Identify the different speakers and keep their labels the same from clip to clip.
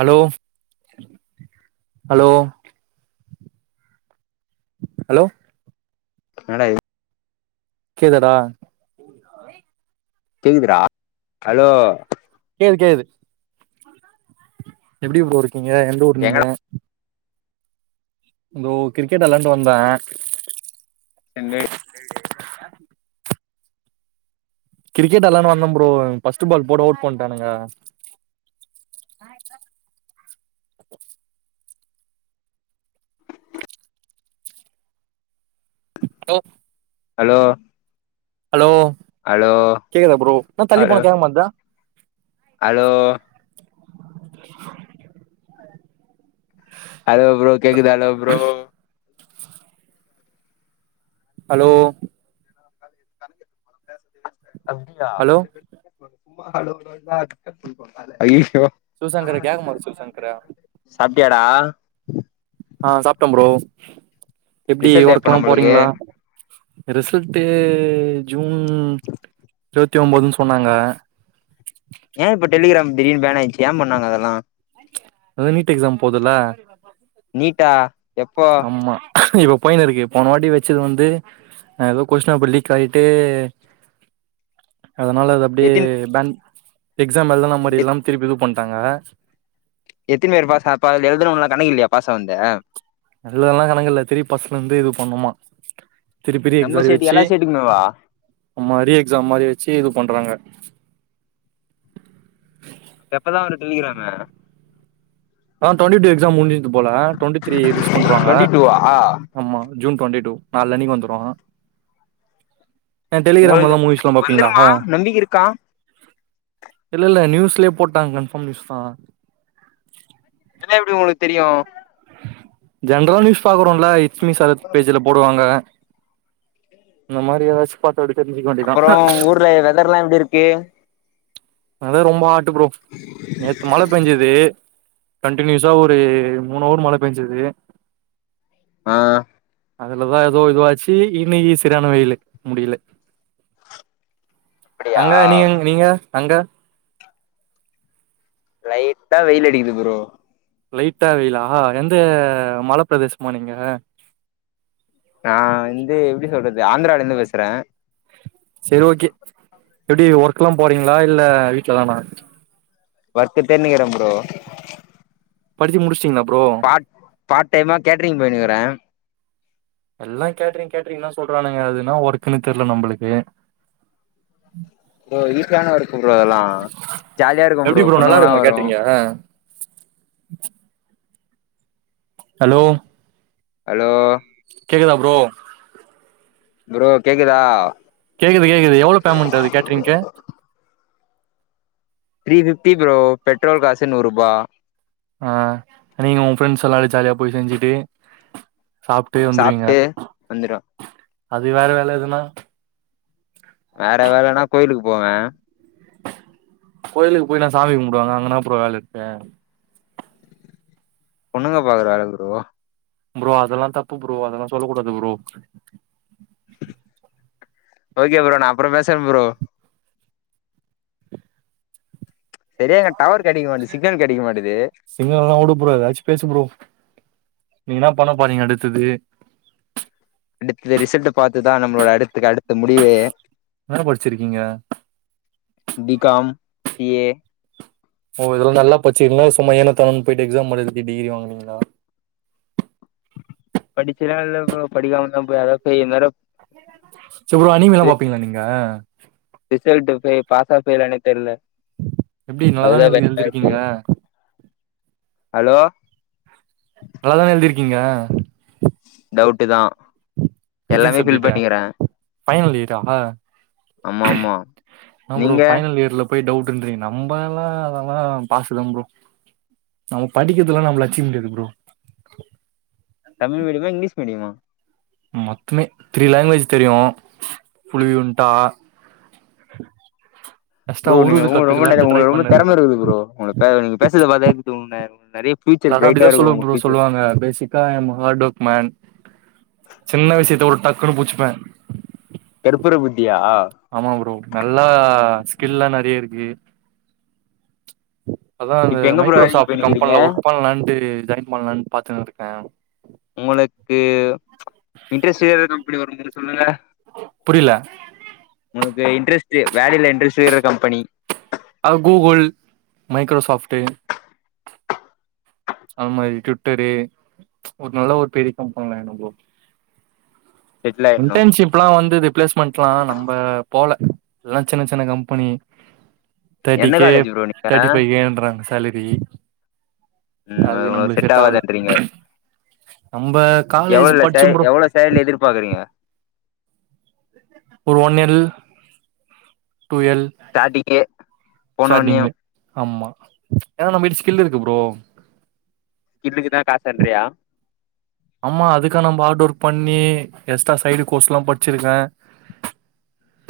Speaker 1: Allow hello hello
Speaker 2: என்னடா இ
Speaker 1: கேதடா
Speaker 2: கெகுதுடா அலோ
Speaker 1: எப்டி ப்ரோ இருக் கிங்க எந்த ஊர் நீங்க
Speaker 2: எங்கடா
Speaker 1: தோ கிரிக்கெட் விலண்டு வந்த
Speaker 2: நின்னு
Speaker 1: [inaudible] கிரிக்கெட் எல்லனு வந்தோம் ப்ரோ பஸ்ட் பால் போட அவுட் பண்டானுங்க. லோ
Speaker 2: ஹலோ
Speaker 1: ஹலோ
Speaker 2: ஹலோ
Speaker 1: கேக்குதா ப்ரோ நா தள்ளி
Speaker 2: ஹலோ
Speaker 1: போனே கேக்க மாட்து
Speaker 2: ஹலோ அலோ ப்ரோ கேக்குதா அலோ ப்ரோ
Speaker 1: அலோ
Speaker 2: [inaudible] அப்டியா
Speaker 1: ஹலோ
Speaker 2: சும்மா ஹலோ நோன கட் பன்ட் வன்ட்டாலே ஐயோ
Speaker 1: சிவசங்கர கேக்க மாட்து சிவசங்கர
Speaker 2: சாப் டியாடா
Speaker 1: ஆ சாப்ட்ட ப்ரோ எப்டி
Speaker 2: ரிசல்ட் எப்ப
Speaker 1: ஒர்க்லா
Speaker 2: நம்மளுக்கு
Speaker 1: போறீங்களா ரிசல்ட்டு ஜூன் இருவத்தி ஒம்பதுன்னு சொன்னாங்க
Speaker 2: ஏ இப்ப டெலிகிராம் தீடீர்னு பேன் ஆயிச்சு ஏ பண்ணாங்க அதெல்லா
Speaker 1: அதா நீட் எக்ஸாம் போதுல்ல
Speaker 2: நீட்டா எப்போ
Speaker 1: அம்மா இவ பயில இருக்கு போன வாட்டி வச்சது வந்து ஆ ஏதோ கொஷினாப்பர் லீக் ஆயிட்டு அதனால அது அப்படியே
Speaker 2: எத்தின்
Speaker 1: பேண் எக்ஸாம் எழுதுன மாரிலாம் திருப்பி இது பன் பாத்தாங்க
Speaker 2: எத்தின பேரு பாஸ் அப்ப அதுல எழுதுனவங்க கணக்கு இல்லையா பாசா வந்து
Speaker 1: நல்லதெல்லா கணக்கு இல்ல திரிபி பஸ்ட்ல இருந்து இது பண்ணுமா திருப்பி ரீ
Speaker 2: நம்ம
Speaker 1: எக்ஸாம்
Speaker 2: ஸ்டேட்
Speaker 1: வச்சு
Speaker 2: எல்லா ஸ்டேட்டுக்குமேவா
Speaker 1: மறு எக்ஸாம் மாரி வச்சு இது பண்றாங்க [inaudible]
Speaker 2: அப்ப எப்பதா வரு டெலிகிராமு
Speaker 1: இப்பதா டுவெண்ட்டி டூ எக்ஸாம் முடிஞ்சது போல டுவெண்ட்டி த்ரீ மிஸ் பண்றாங்க
Speaker 2: டுவெண்ட்டி டூவா
Speaker 1: ஆமா ஜூன் டுவெண்ட்டி டூ நாளானிக்கு வந்துரு ஆ டெலிகிராம்லலா
Speaker 2: உங்களுக்கு
Speaker 1: மூவிஸ்லா பாப்பீங்களா
Speaker 2: வந்துருமா நம்பிக்கை இருக்கா
Speaker 1: இல்லல்ல நியூஸ்லே போட்டாங்க கன்பார்ம் நியூஸ் தா
Speaker 2: எப்படி உங்களுக்கு தெரியும்
Speaker 1: ஜென்ரல் நியூஸ் பாக்கரோலை லட்சுமி சரத் பேஜ்ல போடுவாங்க இந்த மாரி ஏதாச்சு பா
Speaker 2: அப்புறம் ஊர்ல வெதர்லா எப்படி இருக்கு
Speaker 1: அது ரொம்ப ஆன் ட்டு ப்ரோ நேத்து மழ பெஞ்சது கண்டனியூஸா ஒரு மூணு அவர் மழ பெஞ்சது
Speaker 2: அ
Speaker 1: அதுலதா ஏதோ இதுவாச்சு ஈவீனிங்ல செரியான வெயிலு முடியல
Speaker 2: அப்படியா
Speaker 1: அங்க நீங்க நீங்க அங்க
Speaker 2: லைட்டா வெயில் அடிக்குது ப்ரோ
Speaker 1: லைட்டா வெயிலா எந்த மல பிரதேசமா நீங்க
Speaker 2: நா வந்து எப்டி சொல்றது ஆந்ரால இருந்து பேசறே
Speaker 1: செரி ஓகே எப்டி ஒர்க்ல்லா போறீங்ளா இல்ல வீட்லதானா
Speaker 2: ஒர்க்கு தேடின்னு இருக்கற ப்ரோ
Speaker 1: படுச்சு முடுச்சுட்டிங்ளா
Speaker 2: பார்ட் பார்ட் டைம்மா கேட்ரிங் பண்ணி [unintelligible] அ
Speaker 1: எல்லா கேட்ரீங் கேட்ரீங்னா சொல்றானுங்க அது என்னா ஒர்க்னு தெர்ல நம்ளுக்கு
Speaker 2: ப்ரோ ஈசியான ஒர்க்கு ப்ரோ அதெல்லா ஜாலியா இருக்கும்
Speaker 1: எப்டி
Speaker 2: ப்ரோ
Speaker 1: நல்லா
Speaker 2: பொண்ணுங்கல்லா
Speaker 1: இருக்குமா
Speaker 2: வரும்
Speaker 1: கேட்ரிங்கு ஹலோ
Speaker 2: ஹலோ
Speaker 1: கேக்குதா புரோ
Speaker 2: புரோ கேக்குதா
Speaker 1: கேக்குது கேக்குது எவ்ளோ பேமெண்ட் அது கேட்ரிங்க்கு
Speaker 2: த்ரீ பிஃப்டி புரோ பெட்ரோல் காசு நூறூபா
Speaker 1: ஆஹ் நீங்க உங்க ஃப்ரெண்ட்ஸெல்லா ஜாலியா போய் செஞ்சுட்டு சாப்ட்டே வந்துருவீங்க
Speaker 2: சாப்ட்டு வந்துரு
Speaker 1: அது வேற வேல எதுன்னா
Speaker 2: வேற வேலனா கோயிலுக்கு போவே
Speaker 1: கோயிலுக்கு போய் நா சாமி கும்டுவாங்க அங்கனா போற என்ன வேல இருக்கு
Speaker 2: பொண்ணுங்க பாக்ற வேல ப்ரோ
Speaker 1: புரோ அதெல்லா தப்பு புரோ அதெல்லாம் சொல்லகூடாது புரோ
Speaker 2: ஓகே புரோ நா அப்றோம் பேசுறே புரோ
Speaker 1: [unintelligible]
Speaker 2: செரியா இங்க டவர் கெடைக்க மாட்டுது சிக்னல் கெடைக்க மாட்டுது
Speaker 1: சிங்களல்லா வுடு ப்ரோ ஏதாச்சு பேசு ப்ரோ நீங்க என்ன பண்ண போறீங்க அடுத்தது
Speaker 2: அடுத்த ரிசல்ட் பாத்துதான் நம்மளோட அடுத்துக அடுத்த முடிவே
Speaker 1: என்ன படுச்சுருக்கீங்க
Speaker 2: பி காம் பி ஏ
Speaker 1: ஓ இதெல்லா நல்லா பச்சிங்களா சும்மா ஏனோதானோனு போய்ட்டு எக்ஸாம் பண்ணிட்டு டிகிரி வாங்னீங்ளா
Speaker 2: படுச்சுனா இல்லே புரோ படிக்காமதா ப்ரோ அதாஃபெயில் இந்நேரம்
Speaker 1: சு அனிமில்லா பாப்பீங்ளா நீங்க
Speaker 2: ரிசல்ட் போய் பாஸா ஃபெயிலான்னு தெரியல
Speaker 1: எப்டி நல்லாதானே எ எழுதியிருக்கீங்க
Speaker 2: ஹலோ
Speaker 1: நல்லாதான எழுதிருக் க்கீங்க
Speaker 2: டவுட்டு தான்
Speaker 1: எத்தினி
Speaker 2: எல்லாமே ஃபில்
Speaker 1: சப்ஜெக்ட்டு
Speaker 2: பண்ணிக்கறே
Speaker 1: ஃபைனல் இயரா அப்ப
Speaker 2: ஆமாம்மா
Speaker 1: ப்ரோ
Speaker 2: நீங்க
Speaker 1: ஃபைனல் இயர்ல போய் டவுட்ன்றீங்க நம்ம எல்லாம் அதெல்லாம் பாசுதான் புரோ நம்ம படிக்கிறதுஎ ல்லாம் நம்மள அடிச்சிக்க முடியாது புரோ
Speaker 2: தமிழ் மீடியமா இங்கிலீஷ் மீடியமா
Speaker 1: மொத்தமே த்ரீ லாங்குவேஜ் தெரியும் புழுவி உண்டா
Speaker 2: புரோ நீங்க உங்க ரொம்பங்க ரொம்ப திறமை இருக்குது புரோ உ நீங்க பேசற பாத்தா நிறைய
Speaker 1: எல்லாரும் அப்படி தான் சொல்ல சொல்லுவாங்க பேசிக்கா ஹார்டு ஒர்க் சின்ன விஷயத்த ஒரு டக் கப்னு புச்சுப்பேன்
Speaker 2: கருப்பூர புத்தியா
Speaker 1: ஆமா ப்ரோ நல்லா ஸ்கில்லெலாம் நிறைய இருக்கு அதான் அந்த
Speaker 2: இப்ப எங்க ப்ரோ வேலைக்கு
Speaker 1: மைக்ரோசாப்ட்
Speaker 2: போய்னுக்கிறீங்க
Speaker 1: கம்பென்ல ஒர்க் பண்ணலான்ட்டு ஜாயின் பண்ணலாம்னு பாத்துன்னு இருக்க ம்
Speaker 2: உங்களுக்கு இன்ட்ரெஸ்ட் இருக்க கம்பெனி வரும் சொல்லுங்க
Speaker 1: புரில
Speaker 2: உனக்கு இன்ட்ரெஸ்ட் வேலையில இன்ட்ரஸ்ட் இருக்க கம்பெனி
Speaker 1: அ கூகுள் மைக்ரோசாப்ட்டு அது மாதிரி ட்விட்டரு ஒரு நல்ல ஒரு பெரிய கம்பெனில ப்ரோ
Speaker 2: செட்டில் ஆயிட்ணு
Speaker 1: இன்டர்ன்ஷிப்ல்லாம் வந்துது பளேஸ்மெண்ட்லா நம்ம போல எல்லா சின்ன சின்ன கம்பெனி தேர்டி
Speaker 2: எந்த
Speaker 1: கே
Speaker 2: காலேஜ் ப்ரோ நீங்க
Speaker 1: தேர்டி ஃபைகேன்றாங்க சேலரி
Speaker 2: ம்
Speaker 1: அது
Speaker 2: உங்களுக்கு
Speaker 1: நம்மளுக்கு செட் ஆகல
Speaker 2: ஆவாதுன்றீங்க
Speaker 1: நம்ம காலேஜ்
Speaker 2: எவ்ளோல சே
Speaker 1: படிச்சோம் ப்ரோ
Speaker 2: எவ்ளோ சேலரி எதிர்பாக்குறீங்க
Speaker 1: ஒரு ஒன் எல் டூ எல்
Speaker 2: ஸ்டார்டிங்கே
Speaker 1: ஸ்டார்டிங்கு
Speaker 2: போனோன்னியம்
Speaker 1: ஆமா ஏனா நம்ம கிட்ட ஸ்கில் இருக்கு ப்ரோ
Speaker 2: கிள்ளுக்கு தா காசேன்றியா
Speaker 1: ஆமா அதுக்கா நம்ம ஹார்ட் ஒர்க் பண்ணி எக்ஸ்ட்ரா சைடு கோர்ஸ்ல்லாம் படிச்சிருக்க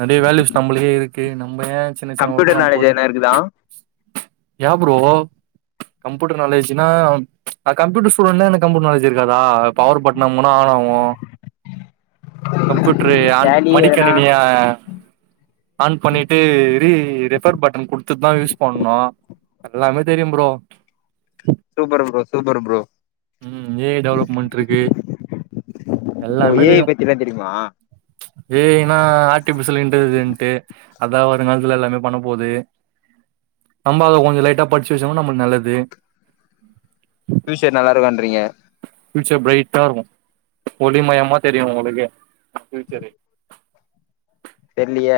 Speaker 1: நறைய வேல்யூஸ் நம்முளுக்கே இருக்கு நம்ம ஏ சின்ன சின்ன ஒர்க்
Speaker 2: கம்ப்யூட்டர்
Speaker 1: எல்லாம்
Speaker 2: நாலேஜ்
Speaker 1: போய்
Speaker 2: எதனா இருக்குதா
Speaker 1: ஏ ப்ரோ கம்ப்யூட்டர் நாலேஜ்னா நா கம்ப்யூட்டர் ஸ்டுடென்ட்னா எனக்கு கம்ப்யூட்டர் நாலேஜ் இரு க்காதா பவர் பட்டன் அமுகுனா ஆன் ஆகும் கம்ப்யூட்டரு ஆன்
Speaker 2: டேலி
Speaker 1: மடி
Speaker 2: எதனா
Speaker 1: கணினிய ஆன் பண்ணிட்டு ரீ ரெஃபர் பட்டன் குடுத்துட்டு தா யூஸ் பண்ணும் எல்லாமே தெரியும் bro
Speaker 2: super bro super bro
Speaker 1: உம் ஏஐ டெவலப்மென்ட் இருக்கு
Speaker 2: ஓ
Speaker 1: எல்லாமே
Speaker 2: ஏ ஐ
Speaker 1: தெரியும்
Speaker 2: பத்திலா தெரியுமா
Speaker 1: ஏஜ னா ஆர்டிபிஷியல் இன்டெலிஜென்ட்டு அதா வருங்காலத்துல எல்லாமே பண்ண போகுது நம்ம அத கொஞ்சம் லைட்டா படிச்சு வச்சோனா நம்மளுக்கு நல்லது
Speaker 2: ஃப்யுசர் நல்லா இருக்கும்ன்றீங்க
Speaker 1: ஃப்யூச்சர் பிரைட்டா இருக்கும் ஒளி மயமா தெரியும் உங்களுக்கே ஃப் யுச்சரு
Speaker 2: தெர்லயே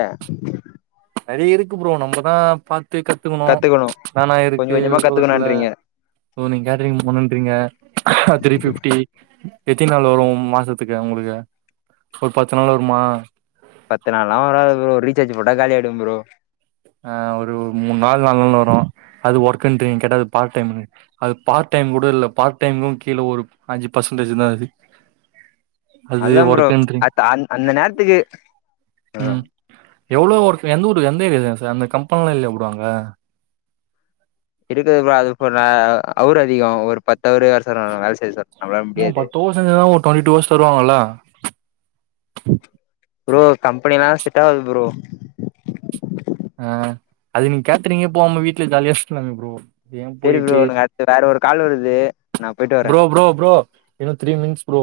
Speaker 1: நறையா இருக்கு ப்ரோ நம்மதா பாத் த்து கத்துக்கணும்
Speaker 2: கத்துக்கணு
Speaker 1: என்னனா
Speaker 2: கொஞ்ச
Speaker 1: இருக்கு
Speaker 2: கொஞ்சமா
Speaker 1: உலகத்துல
Speaker 2: கத்துக்கணுன்றீங்க
Speaker 1: இப்போ நீங்க கேட்டரிங் போனும்றீங்க அ த்ரீ ஃபிஃப்டி எத்தின நாள் வரும் மாசத்துக்கு உங்களுக்கு ஒரு பத்து நாள் வருமா
Speaker 2: பத்து நாள்லாம் வராது ப்ரோ ரீசார்ஜ் போட்டா காலியாயிடம் ப்ரோ
Speaker 1: ஆ ஒரு மூணு நாள் நாலு நாள் வரும் அது ஒர்க் பண்றீங்க கேட்டா அது பார்ட் டைம் அது பார்ட் டைம் கூட இல்ல பார்ட் டைம்க கீழே ஒரு அஞ்சு பர்சன்டேஜ் தான் அது அது
Speaker 2: அதான் ப்ரோ
Speaker 1: ஒர்க்குன்றீங்க
Speaker 2: அ அந்த நேரத்துக்கு
Speaker 1: ம் எவ்வளவு ஒர்க எந்த ஊரு ஏரிய சார் அந்த கம்பனியாலம் இல்லையா ப்ரோ அங்க
Speaker 2: இருக்குது ப்ரோ அது போ ந ஹவர் அதிகம் ஒரு பத்து ஹவர் வேலை சொல்றாங்க வேலை செய்ய நம்மள முடியாது
Speaker 1: தருவாங்கள
Speaker 2: ப்ரோ கம்பெனிலாம் செட் ஆவாது ப்ரோ
Speaker 1: ஆ அது நீங்க கேட்றீங்க போவாம வீட்டுல ஜாலியா [unintelligible] ப்ரோ ஏன்
Speaker 2: சேரி ப்ரோ
Speaker 1: போயிட்டு
Speaker 2: எனக்கு அத்து வேற ஒரு கால் வருது நான் போயிட்டு வரேன்
Speaker 1: ப்ரோ ப்ரோ ப்ரோ இன்னும் த்ரீ மின்ஸ் ப்ரோ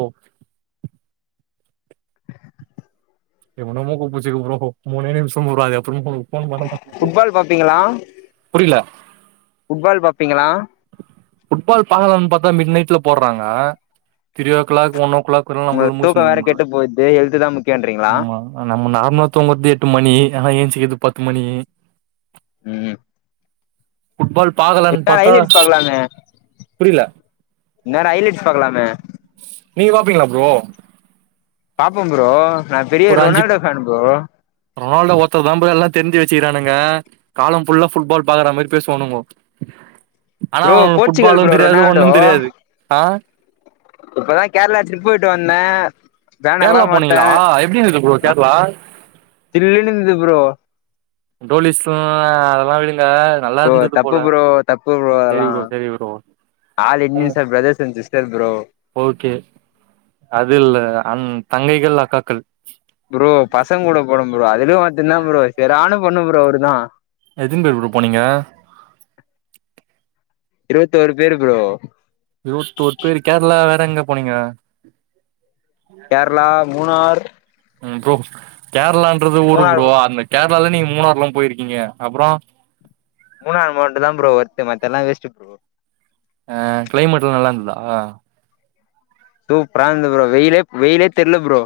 Speaker 1: [unintelligible] மூனே நிமிஷம் ப்ரோ அதுக்கு அப்புறம்
Speaker 2: புட்பால் பார்ப்பீங்களா
Speaker 1: புரியல
Speaker 2: ப்பீங்களா
Speaker 1: புட்பால் பலாம்னு பார்த்தா மிட் நைட்ல போடுறாங்க three o'clock one clock வரணும் நம்மளால
Speaker 2: உங்களுக்கு தூக்கோ
Speaker 1: முழுச்சுகின்னு இருக்க
Speaker 2: வேற
Speaker 1: முடியல
Speaker 2: கெட்டு போயிடுது ஹெல்த் தா முக்கியன்றீங்களா
Speaker 1: ஆமா நம்ம நார்மலா தூங்கது எட்டு மணி ஆனா எலிச் க்குது பத்து மணி
Speaker 2: ம்
Speaker 1: புட்பால் பாக்கலனு பாத்
Speaker 2: ஹைலைட்சு பார்க்கலாமே இந்நேரம் ஹைலைட் பார்க்கலாமே
Speaker 1: நீங்க பாப்பீங்களா ப்ரோ
Speaker 2: பாப்ப ப்ரோ நான் பெரிய
Speaker 1: ஒரு அஞ்சு
Speaker 2: ரொனால்டோ ஃபேன் ப்ரோ
Speaker 1: ரொனால்டோ ஒருத்தர் தான் ப்ரோ எல்லாம் தெரிஞ்சு வச்சுக்கிறானுங்க காலம் ஃபுல்லா புட்பால் பாக்குற மாதிரி பேசுவானுங்க ஆனா
Speaker 2: ப்ரோ
Speaker 1: அவ
Speaker 2: போர்ச்சுகல்
Speaker 1: புுட்பாலும்
Speaker 2: ப்ரோ
Speaker 1: தெரியாது ஒன்னும் தெரியாது ஆ
Speaker 2: இப்பதான் கேரளா ட்ரிப் போயிட்டு வந்த பேனர்
Speaker 1: கேரளா
Speaker 2: எல்லாம்
Speaker 1: போனீங்களா
Speaker 2: போட்டேன்
Speaker 1: எப்டி இருந்தது ப்ரோ கேரளா
Speaker 2: சில்லுண்ணு இருந்தது ப்ருோ
Speaker 1: டோலிஸ் ம் அதெல்லாம் விடு நல்லா
Speaker 2: ப்ரோ
Speaker 1: இருந்தது
Speaker 2: தப்பு
Speaker 1: போல
Speaker 2: ப்ரோ தப்பு
Speaker 1: சரி
Speaker 2: அதெல்லா
Speaker 1: ப்ரோ சரி ப்ரோ
Speaker 2: ஆல்
Speaker 1: ம்
Speaker 2: Indians are brothers and sister bro
Speaker 1: okay அது இல்ல தங்கைகள் அக்காக்கள்
Speaker 2: ப்ரோ பசங்க கூட போன ப்ரோ அதுலும் ஒருத்தன் இருந்தான் ப்ரோ சரியான பண்ணு ப்ரோ அவரு தான்
Speaker 1: எத்தன பேர் ப்ரோ போனீங்க
Speaker 2: இருபத்தூர் பேர் ப்ரோ
Speaker 1: இருவத்தோர் பேர் கேரளா வேற எங்க போனீங்க
Speaker 2: கேரளா மூணார்
Speaker 1: ப்ரோ கேரளா ன்றது ஊரு
Speaker 2: மூணார்
Speaker 1: ப்ரோ அந்த கே ரளாள மூணாறு எல்லாம் போயிருக்கீங்க அப்புறோ
Speaker 2: ஷிப் ப்ரோ
Speaker 1: அ கிளைமேட் எல்லா நல்லா இந்துதா
Speaker 2: டூ பிராந்து ப்ரோ வெய்யிலே வெய்யிலே தெர்ல ப்ரோ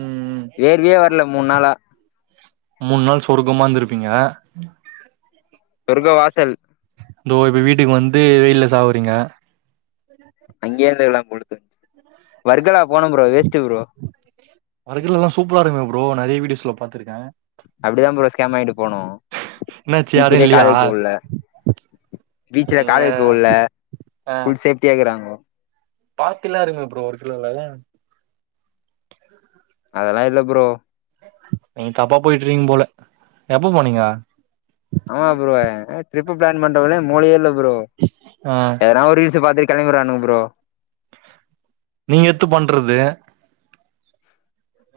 Speaker 1: ம்
Speaker 2: வேர்வயே வர்ல மூண் நாளா
Speaker 1: மூண் நாள் சொர்க்கமா இருந்திருப்பீங்க
Speaker 2: சொர்க வாசல்
Speaker 1: இந்தோ இப்ப வீட்டுக்கு வந்து வெய்யில சாவுறீங்க
Speaker 2: அங்கேயே இருந்திருக்கலாம் போல தோணுச்சு வர்கலா போனோம் ப்ரோ வேஸ்ட்டு ப்ரோ
Speaker 1: வர்கள்ல எல்லாம் சூப்பரா இருக்குமே ப்ரோ நெறயா வீடியோஸ்ல பாத்திருக்க
Speaker 2: அப்படிதான் ப்ரோ ஸ்கேம் வாங்கிட்டு போனோ
Speaker 1: என்னாச்சு யாரு
Speaker 2: பீச்சலயே
Speaker 1: இல்லையா
Speaker 2: கால் வெக்க வுடுல பீச்சல
Speaker 1: நீங்க
Speaker 2: கால வெக்க வுடுல ஃபுல் சேப்டியா இருக்குறாங்கோ
Speaker 1: பார்க்கெல்லா இருக்குமே ப்ரோ ஒரு பில்லர்ல
Speaker 2: அதெல்லா இல்ல ப்ரோ
Speaker 1: நீ தப்பா போய்ட்டுறீங்க போல எப்ப போனீங்க
Speaker 2: ஆமா ப்ரோ டரிப் பளான் பண்றபோதே மூளயே இல்ல ப்ரோ
Speaker 1: ஆ
Speaker 2: எதனா ஒரு ரீல்ஸ் பாத்து கெளம்பிறானுங்க ப்ரோ
Speaker 1: நீங்க எத்து பண்றது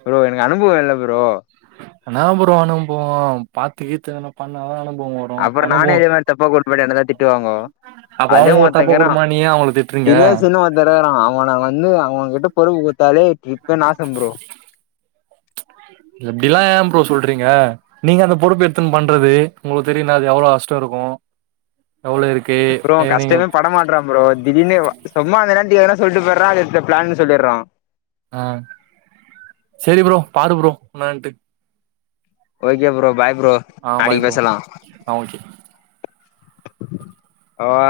Speaker 2: ப்ரோ எனக்கு அனுபவம் இல்ல ப்ரோ
Speaker 1: அனா ப்ரோ அனுபவோ பாத்து கீத்து என்ன பண்ணவா
Speaker 2: அப்புறோ நானே இதே மாதிரி தப்பா கூட்டுபோயிட்டா என்னதா திட்டுவாங்கோ
Speaker 1: அப்ப
Speaker 2: அதே
Speaker 1: அவங்க ஒரு
Speaker 2: ஒருத்தன்
Speaker 1: தப்ப
Speaker 2: கேட்டான்
Speaker 1: குடும்பமா நீ ஏ அவங்கள திட்றீங்க
Speaker 2: தினேஷன்னு ஒருத்தன் இருகிறான் அவன வந்து அவுங்க கிட்ட பொறுப்பு குடுத்தாலே இப்ப நாசம் ப்ரோ
Speaker 1: இப்டி எல்லா ஏன் ப்ரோ சொல்றீங்க நீங்க அந்த பொறுப்பு எடுத்துன்னு பண்றது உங்களுக்கு தெரியல அது எவ்ளோ கஷ்டோ இருக்கு எவ்ளோ இருக்கு
Speaker 2: அப்றோ
Speaker 1: ஏ, நீங்க
Speaker 2: கஷ்டமே பட மாட்றான் ப்ரோ திடீர்னு சும்மா அந்நேரத்துக்கு எதனா சொல்லிட்டு போய்டுறா அது பிளேன்னு சொல்லிடறா
Speaker 1: ஆ செரி ப்ரோ பாரு ப்ரோ என்னான்டு
Speaker 2: ஓகே ப்ரோ பாய் ப்ரோ நாளைக்கு
Speaker 1: ப்ரோ
Speaker 2: பேசலா
Speaker 1: ஆ ஓகே
Speaker 2: அவா